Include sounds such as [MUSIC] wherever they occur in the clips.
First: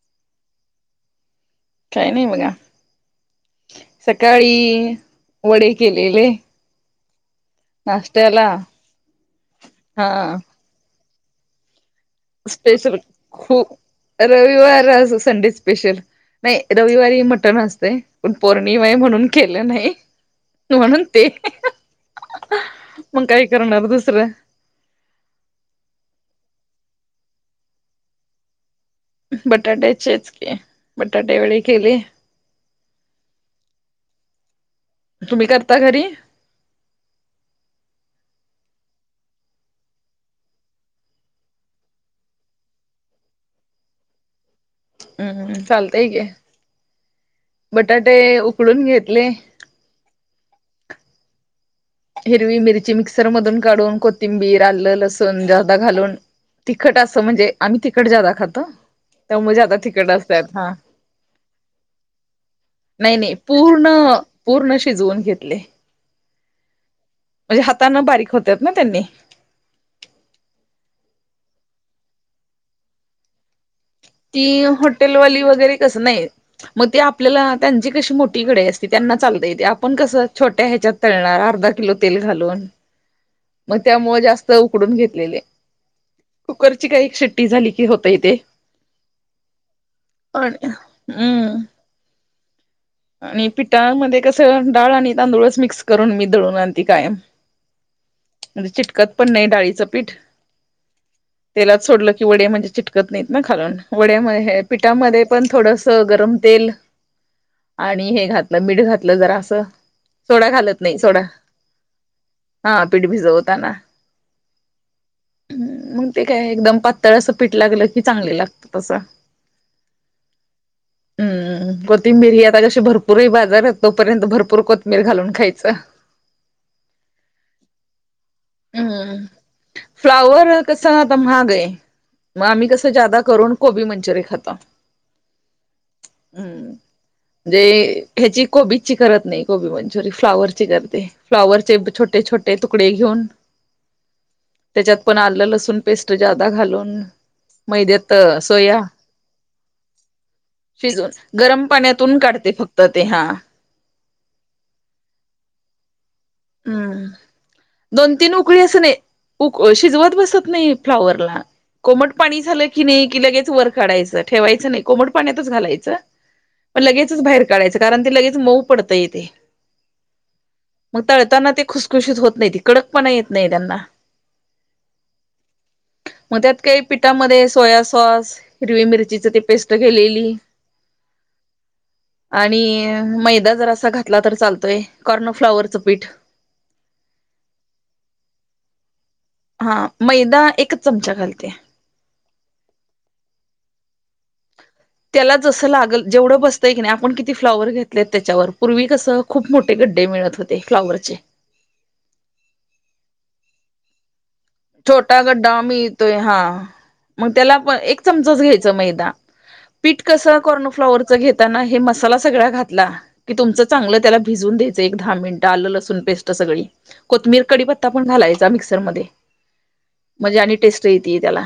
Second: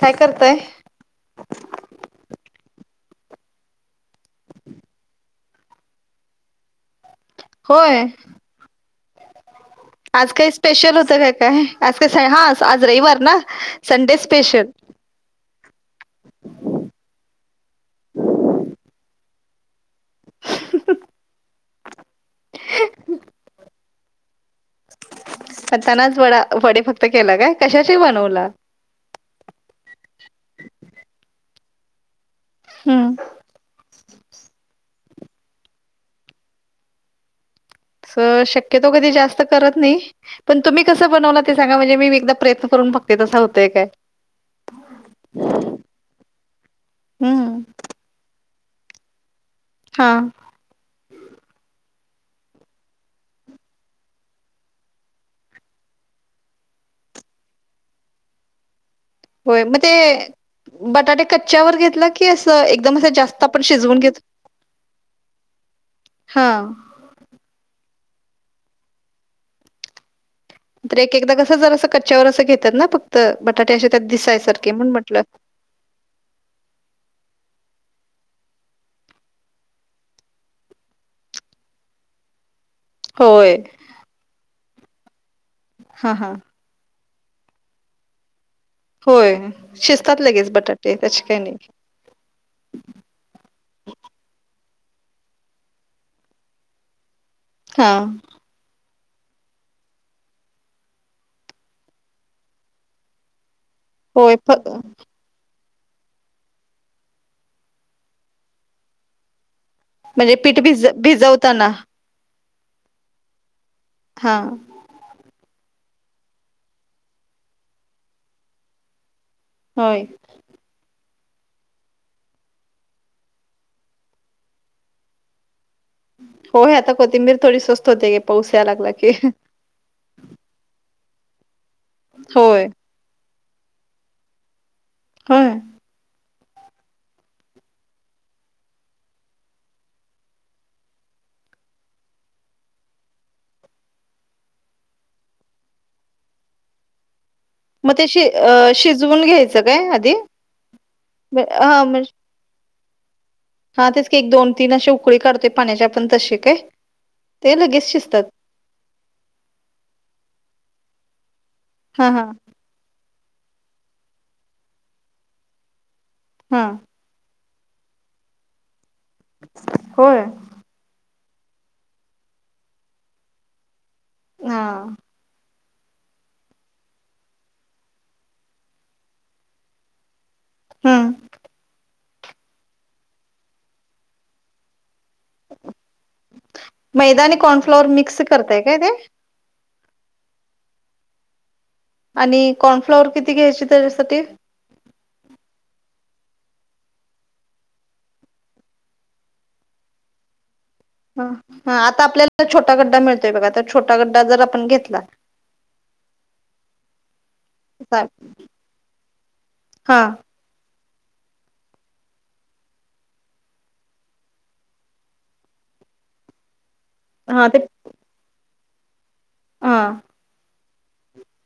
काय करताय? काय नाही बघा. सकाळी वडे केलेले. होय. नाश्ट्याला. आज काही स्पेशल होतं का काय? आज काय हा आज आज स्पेशल रईवार ना? खूप सन रविवार आज संडे स्पेशल. नाही रविवारी मटण असतय, पण पौर्णिमा हाये म्हणून केलं नाही म्हणून ते [INAUDIBLE] मग काय करणार दुस दुसरं. म्हणताना आज वडा वडे फक्त केला काय, कशाचे बनवला? बटाट्याचेच की बटाटे वडे केले. हा हा. तुम्ही करता घरी? तस शक्यतो कधी जास्त करत नाही, पण तुम्ही कस बनवला ते सांगा? म्हणजे मी एकदा प्रयन करून बघते. तसं होतय काय? उ उ चालतय की, हम्म. बटाटे उकडून घेतले हा. हिरवी मिरची मिक्सर मधून काढून, कोथिंबीर, आलं, लसूण जादा घालून तिखट आसं म्हणजे आम्ही तिखट जादा खाताव. होय, म ते बटाटे कच्यावर घेतला की, अस एकदम जास्त आपण शिजवून घेतो? हं पूर्ण शिजवून घेतले. हा. म्हणजे हाताना बारीक होत्यात ना त्यांनी. एकेकदा कसं जरासं कच्चावर अस घेत्यात ना? फक्त बटा ती हॉटेलवाली वगैरे कस नाही, मग ते आपल्याला त्यांची कशी मोठी कडई असती, त्यांना चालतय ते. आपण कसं छोट्या ह्याच्यात तळणार अर्धा किलो तेल घालून? होय. मग त्यामूळ जास्त उकडून घेतलेले, हा हा. कुकरची काही शिट्टी झाली की होतय ते. होय शिजतात लगेच आणि बटाटे त्याची काय हम्म नाही. आणि पिठा मध्ये कस डाळ आणि तांदूळच मिक्स करून मी दळून आणती कायम. हा. म्हणजे चिटकत पण नाही डाळीचं पीठ, तेलात सोडलं की वडे म्हणजे चिटकत नाहीत ना खालून. वड्या होय मध्ये फ हे पिठामध्ये पण थोडसं गरम तेल आणि हे घातलं मीठ घातलं जरासं म्हणजे सोडा पीठ घालत भिज नाही, सोडा भिजवताना हा पीठ भिजवताना हा. मग ते काय एकदम पातळ असं पीठ लागलं की, चांगले लागतात आसं. होय. उ उअ कोथिंबीर ही आता कशी भरपूरही बाजारात, तोपर्यंत भरपूर कोथंबीर घालून खायच. होय आता कोथिंबीर थोडी स्वस्त होते घे, पाऊस याला लागला की. हम्म फ्लावर कसं आता महाग आहे, मग होय आम्ही कसं जादा करून कोबी मंच्युरि खाताव. होय. म्हणजे ह्याची कोबीची करत नाही, कोबी मंच्युरी फ्लाॉवरची करते. फ्लाॉवरचे छोट टे छोटे तुकडे घेऊन [INAUDIBLE] त्याच्यात पण, आलं लसूण पेस्ट जादा घालून मग ते मैद्यात शि अस अ शिजवून घ्यायचं काय आधी? शिजवून, गरम हा म्हणजे पाण्यातून काढते फक्त ते हा. हा तेच एक दोन तीन अशी उकळी काढते पाण्याच्या हम दोन शिजतात तीन उकळी असं नाही उक शिजवत बसत नाही. फ्लावरला हा कोमट हा पाणी झालं की काही की लगेच वर काढायचं ठेवायचं नाही, कोमट पाण्यातच घालायचं हा मग लगेच बाहेर गाळायचं कारण ते लगेच मऊ पडतयं. होय. मग तळताना ते खुसखुशीत होत नाही, ती कडकपणा येत नाही त्यांना. हा. मग त्यात काही पिठामध्ये सोया सॉस, हिरवी मिरचीची ते पेस्ट केलेली हम. आणि मैदा जर असा घातला तर चालतोय कॉर्नफ्लाॉवरच मैदा आणि कॉर्नफ्लॉवर मिक्स करताय काय ते? हा मैदा एकच चमचा घालते. आणि कॉर्नफ्लॉवर किती घ्यायचे त्याच्यासाठी? त्याला जसं लागल जेवढं बसतंय की नाही आपण किती फ्लॉवर घेतलेत, त्याच्यावर पूर्वी कसं खूप मोठे गड्डे मिळत होते. फ्लॉवरचे ह हा आता आपल्याला छोटा गड्डा मिळतोय, बघा तर छोटा गड्डा जर आपण घेतला छोटा गड्डा मिळतोय, हा मग त्यालाण एक हा चमचाच घ्यायच मैदा. पीठ कसं कार्नफ्लॉवर घेताना हे मसाला सगळा घातला, की तुमच चांगलं त्याला भिजून द्यायचं एक दहा मिनटं आलं लसून पेस्ट सगळी कोतमिर हा ते कडिपत्ता पण घालायचा मिक्सर मध्ये हा म्हणजे आणि टेस्ट येते त्याला.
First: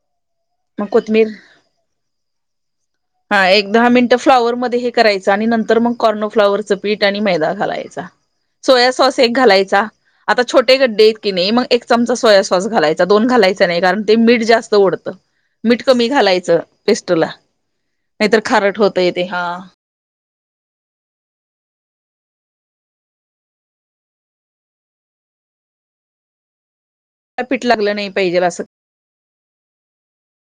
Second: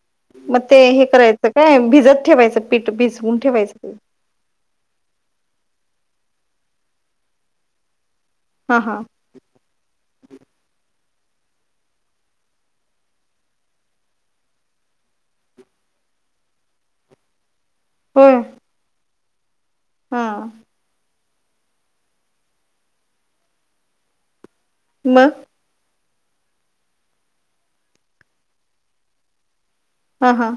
[INAUDIBLE] मग ते हे करायचं काय? भिजत ठेवायचं पीठ भिजवून हा एक ठेवायचं दहा ते. मिनिटं फ्लाॉवर मध्ये हे करायचं आणि नंतर मग कॉर्नोफ्लाॉवर च पीठ आणि मैदा घालायचा. हा सोया हा सॉस एक घालायचा. आता छोटे गड्डे की नाही मग एक चमचा सोया सॉस घालायचा. दोन घालायचा नाही. कारण ते मीठ जास्त ओढतं. मीठ कमी घालायचं पेस्टला. होय नाहीतर खारट होतंय ते हा. हा. म? ला पीठ लागलं नाही पाहिजेल असं. हा हा.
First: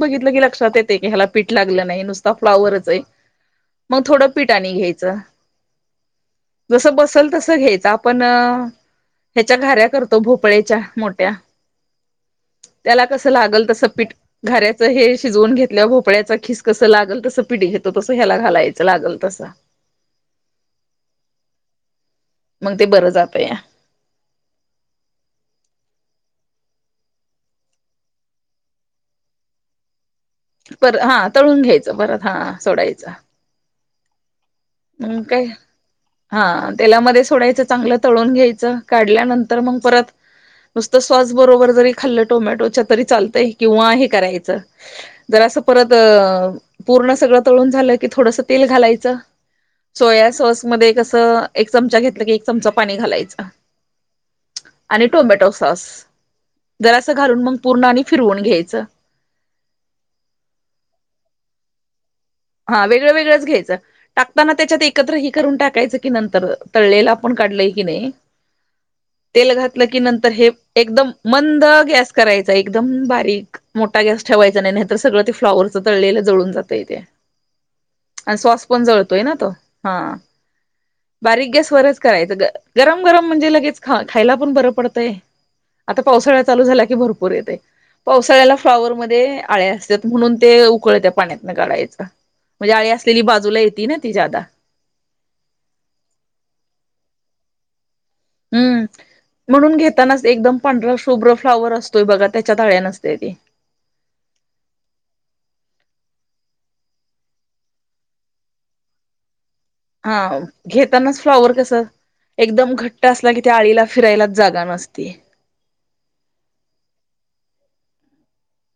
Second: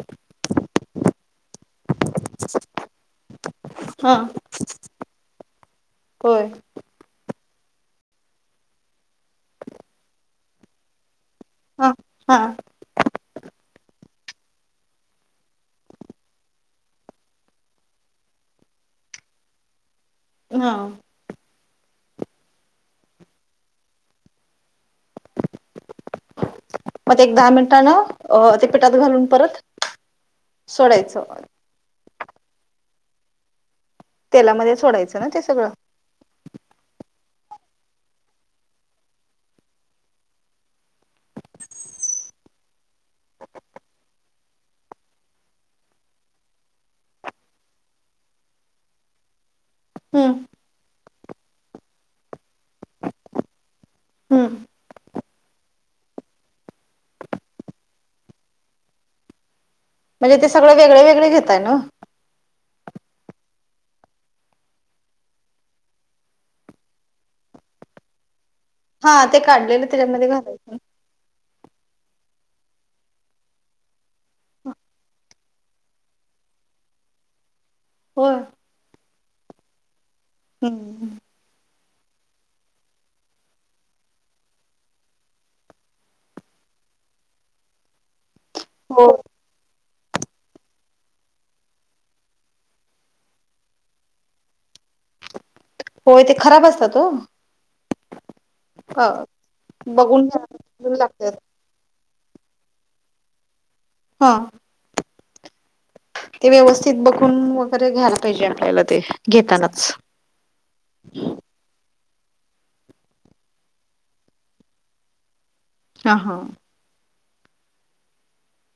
बघितलं की लक्षात येते की ह्याला पीठ लागलं नाही नुसता फ्लाॉवरच आहे. मग हा थोडं पिठा नी घ्यायचं होय जसं बसंल तसं घ्यायच आपण ह्याच्या घाऱ्या करतो भोपळेच्या मोठ्या हा हा त्याला कसं लागल तसं पीठ घऱ्याचं हे शिजवून घेतल्या भोपळ्याचा खीस कसं लागल तसं पिट घेतो तसं ह्याला घालायचं, लागल तसं. हा. मग ते बरं जात या. मग एक दहा मिनटानं ते पिठात घालून परत पर हा सोडायचं तळून घ्यायचं, परत हा सोडायचं. तेलामध्ये सोडायचं म ना ते काय, सगळं हा तेलामध्ये थोडाचं चांगलं तळून घ्यायचं. काढल्यानंतर मग परत नुसतं स्वास बरोबर जरी खाल्लं टोमॅटोच्या तरी चालतंय किंवा हे करायचं ज अस परत पूर्ण सगळं तळून झालं, की थोडस तेल घालायच. सोया हम्म सॉसमध्येध्ये कसं एक चमचा घेतलं की एक चमचा पाणी घालायचं. हम्म आणि टोमॅटो सॉस जरासं घालून मग पूर्ण आणि फिरवून घ्यायचं. म्हणजे ते सगळं वेगळ-वेगळ घेताय ना? हा वेगळं वेगळंच घ्यायचं टाकताना त्याच्यात एकत्र हे करून टाकायचं की नंतर तळलेल आपण टाक लय कने हा ते तेल घातल काढलेलं की त्याच्यामध्ये नतंर घालायचं एकदम मंद सुंद गॅस करायचा एकदम बारीक, मोठा गॅस ठेवायचा नाही नाही तर सगळं ते फ्लाॉवरच तळलेलं जळुन जातय तेे. होय आणि सॉस पण जळतोय ना तो हा हम्म बारीक गॅसवरच करायचं गरम-गरम म्हणजे लगेच खा-खायला पण बरं पडतंय. आता पावसाळा चालू झाला की भरपूर येतय पावसाळ्यात फ्लाॉवर हो मध्ये आळ्या असत्यात म्हणून ते उकळत्या पाण्यातन काढायच. म्हणजे आळी असलेली बाजूला येती ना ती ज्यादा होय ते खराब असतात हो. हम्म म्हणून घेतानाच बघून एकदम पंढरा घ्या लागतात शुभ्र फ्लावर असतोय बघा त्याच्यात आळ्या नसत्याती हा. ते व्यवस्थित बघून वगैरे घ्यायला पाहिजे आपल्याला ते घेताना. हा घेतानाच फ्लॉवर कस एकदम घट्ट असला कि त्या आळीला फिरायलाच जागा नसती. हा हां.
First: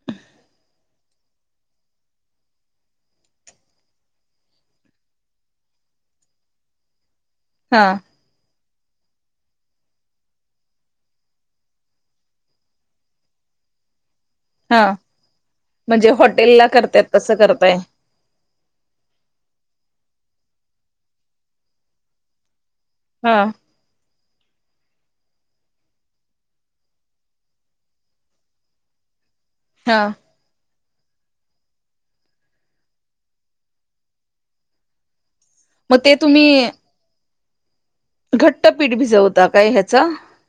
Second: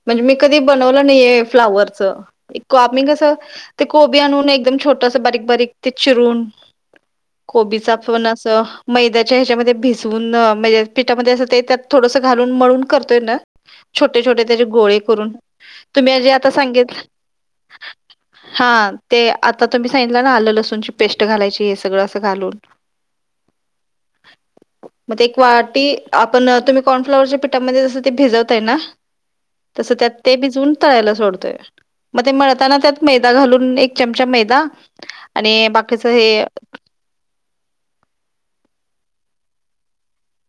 म्हणजे मी कधी बनवलं नाहीये फ्लावरच, आम्ही कस ते कोबी आणून एकदम छोटस बारीक-बारीक ते चिरून हा कोबीच आपण असं मैद्याच्या ह्याच्यामध्ये भिजवून म्हणजे पिठामध्ये असं ते त्यात थोडसं घालून, मळून करतोय ना छोटे-छोटे त्याचे हा गोळे करून म्हणजे तुम्ही जे आता हॉटेलला सांगीतला करतायत तसं करताय हां. ते आता तुम्ही सांगितला ना आल, लसूण ची पेस्ट घालायची हे सगळं असं घालून हां. [INAUDIBLE] म ते एक वाटी आपण, तुम्ही कॉर्नफ्लॉवरच्या पिठामध्ये जसं ते भिजवताय ना तस हा त्यात ते भिजवुन तळायला सोडतोय मग ते मळताना त्यात मैदा घालून, एक चमचा मैदा आणि मग बाकीच हे घट्टपीठ भिजवता काय ह्याचा?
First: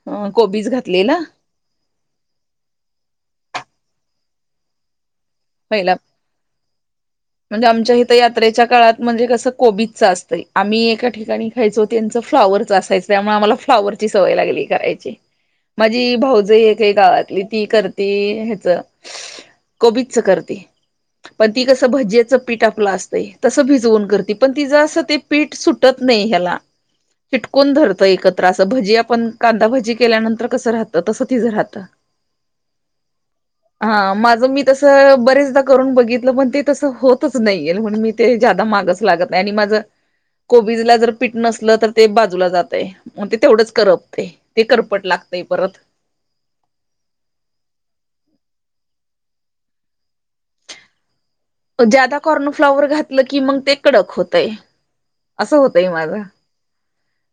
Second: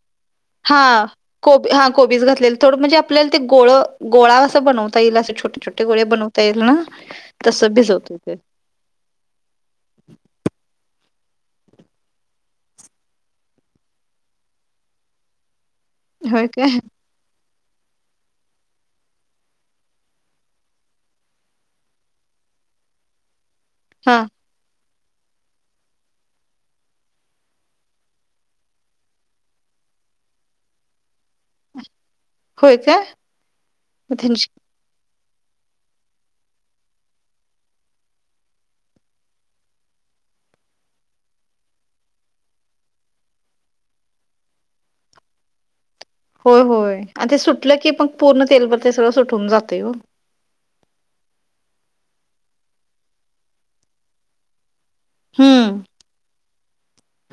अ कोबीज हां. घातलेला कोबी हा कोबीज घातलेल थोडं म्हणजे आपल्याला ते गोळ गोळा अस बनवता येईल. छोटे छोटे पहिला, गोळे बनवता येईल ना म्हणजे तसं आमच्या इथ भिजवतो ते यात्रेच्या काळात म्हणजे कस कोबीजच असतय. आम्ही एक ठिकाणी खायचो त्यांच फ्लाॉवरच असायचं त्यामुळे आम्हांला फ्लॉवर ची सवय लागली करायची. माझी होय भाऊज काय एक आहे गावातली ती करती हेच कोबी पण ती कस भजीच पीठ आपलं असतंयतस भिजवून हा करती, पण तिज अस ते पीठ सुटत नाही ह्याला चिटकून धरतं एकत्र अस भजी आपण कांदा भजी केल्यानंतर कसं राहतं तसं तिझं राहतं. होय काय, म हा त्यांची माझं मी बरेचदा करून बघितलं पण ते तस होतच नाही, आणि म्हणुन मी ते ज्यादा मागच लागत नाही आणि माझ कोबीजला जर पीट नसलं तर ते बाजूला जातय, मग ते तेवढंच करपतय ते करपट लागतय. लय परत होय, होय. आणि ते सुटलं की मग पूर्ण तेलवर ते सगळं सुटून जातय हो. ज्यादा कॉर्नफ्लाॉवर घातलं की मग ते कडक होतयं. असं हम्म होतंय माझं.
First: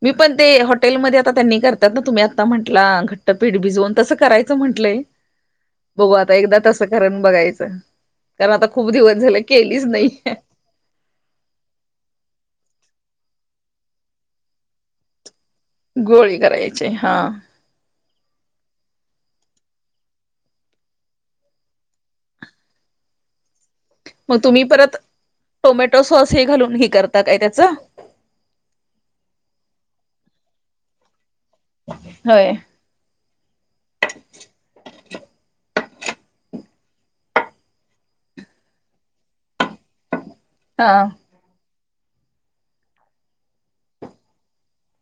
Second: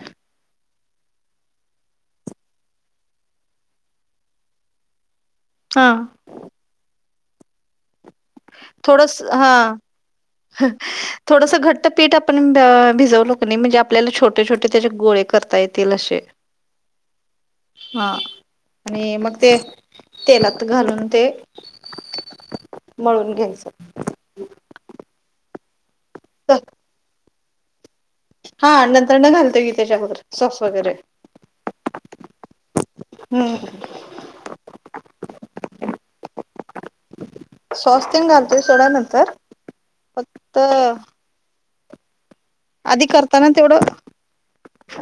मी पण ते हॉटेलमध्ये आता त्यांनी करतात ना तुम्ही आता म्हटला घट्ट पीठ भिजवून तसं करायचं म्ह म्हटलयं हा बघू आता एकदा तसं करून बघायचं. कारण आता खूप दिवस झाले हा केलीच नाही. थोडस घट्ट पीठ आपण भिजवलो किनइ म्हणजे आपल्या छोटे छोटे त्याचे गोळे करत येतील असे गोळी करायची हा हा. आणि मग ते तेलात घालून ते मळून घ्यायचं. मग तुम्ही परत टोमॅटो सॉस हे घालून हे करता काय त्याच? हा नंतर न घालतोय कि त्याच्यावर सॉस वगैरे. होय हम. सॉस तेन घालतोय सोडा नंतर फक्त हा आधी करताना तेवढं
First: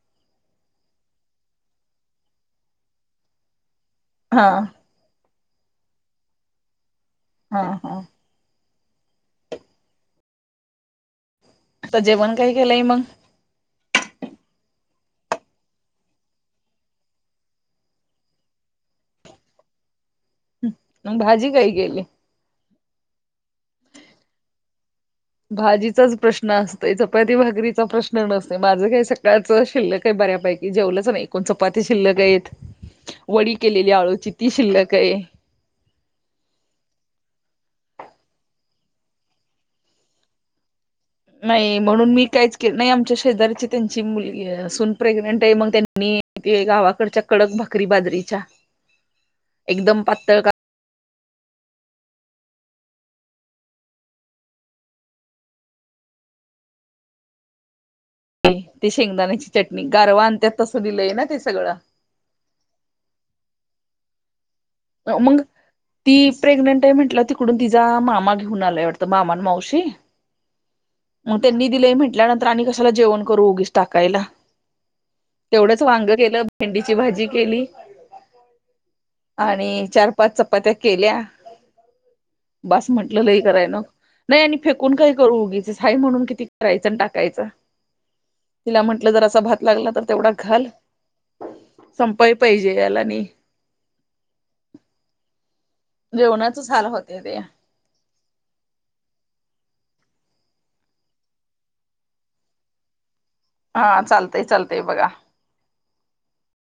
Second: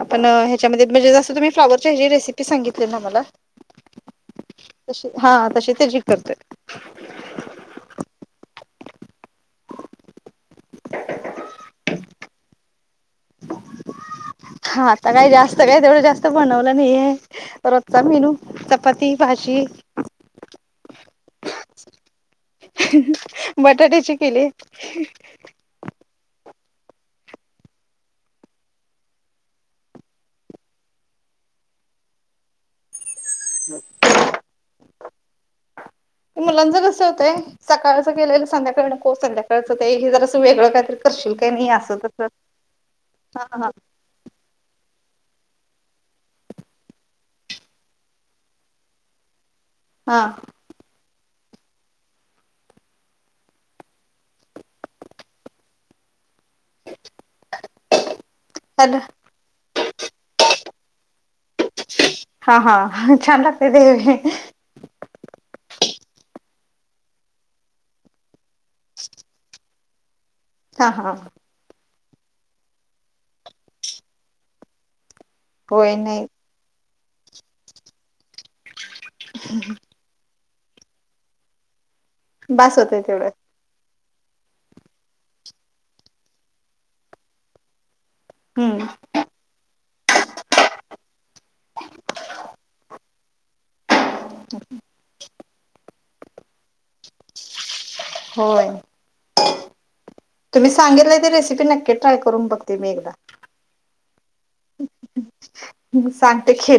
आपण ह्याच्यामध्ये म्हणजे जस तुम्ही फ्लाॉवरची हेची रेसिपी सांगितली ना मला. हा. तशी हा तशी ते जी करते. हा हा आता जेवण काही केलंय मग? [UNINTELLIGIBLE] हा आता काय जास्त काय तेवढं जास्त बनवलं नाहीये, रोजचा मेनू चपाती, भाजी. जी मग भाजी काय केली बटाट्याची केलीये. भाजीचाच प्रश्न असतोय चपाती भाकरीचा प्रश्न नसतोयं, माझं काही सकाळच शिल्ल काही बऱ्यापैकी जेवलंच नाही कोण चपाती शिल्लक आहेत. [UNINTELLIGIBLE] वडी केलेली आळूची ती शिल्लक आहे. ते मुलांच कस होतंय, सकाळच केलेलं संध्याकाळ हो संध्याकाळच ते जरा वेगळं काहीतर नाही म्हणून मी काहीच केल नाही, आमच्या हा शेजारीची त्यांची मुलगी आहे सून प्रेग्नेंट आहे मग त्यांनी गावाकडच्या कडक भाकरी बाजरीच्या एकदम हा पातळ का ते शेंगदाण्याची चटणी गारवा आनत्यात तसं दिलंय ना सगळं हा हा छान लागतय ते मंग ती प्रेग्नेंट आहे म्हंटलं तिकडून तिचा मामा घेऊन आलाय वाटतं मामान मावशी हा हा मग त्यांनी दिलेय म्हंटल्या नंतर आणि कश्याला जेवण करू उगीच टाकायला. तेवढंच होय वांग नाही केलं भेंडीची भाजी केली. आणि चार पाच चपात्या केल्या बास होतंय म्हटलं तेवढं लई कराय नको. नाही आणि फेकून काय करू उगीच हाय म्हणून किती करायचं आणि टाकायचं. तिला हम्म म्हंटलं जर असा भात लागला तर तेवढा घाल संपाय पाहिजे याला आणि जेवणाचंच हाल होत्याता. होय. तुम्ही सांगितलं ते रेसिपी नक्की ट्राय करून बघते मी एकदा हा चालतंय चालतंय बघा सांगते खेल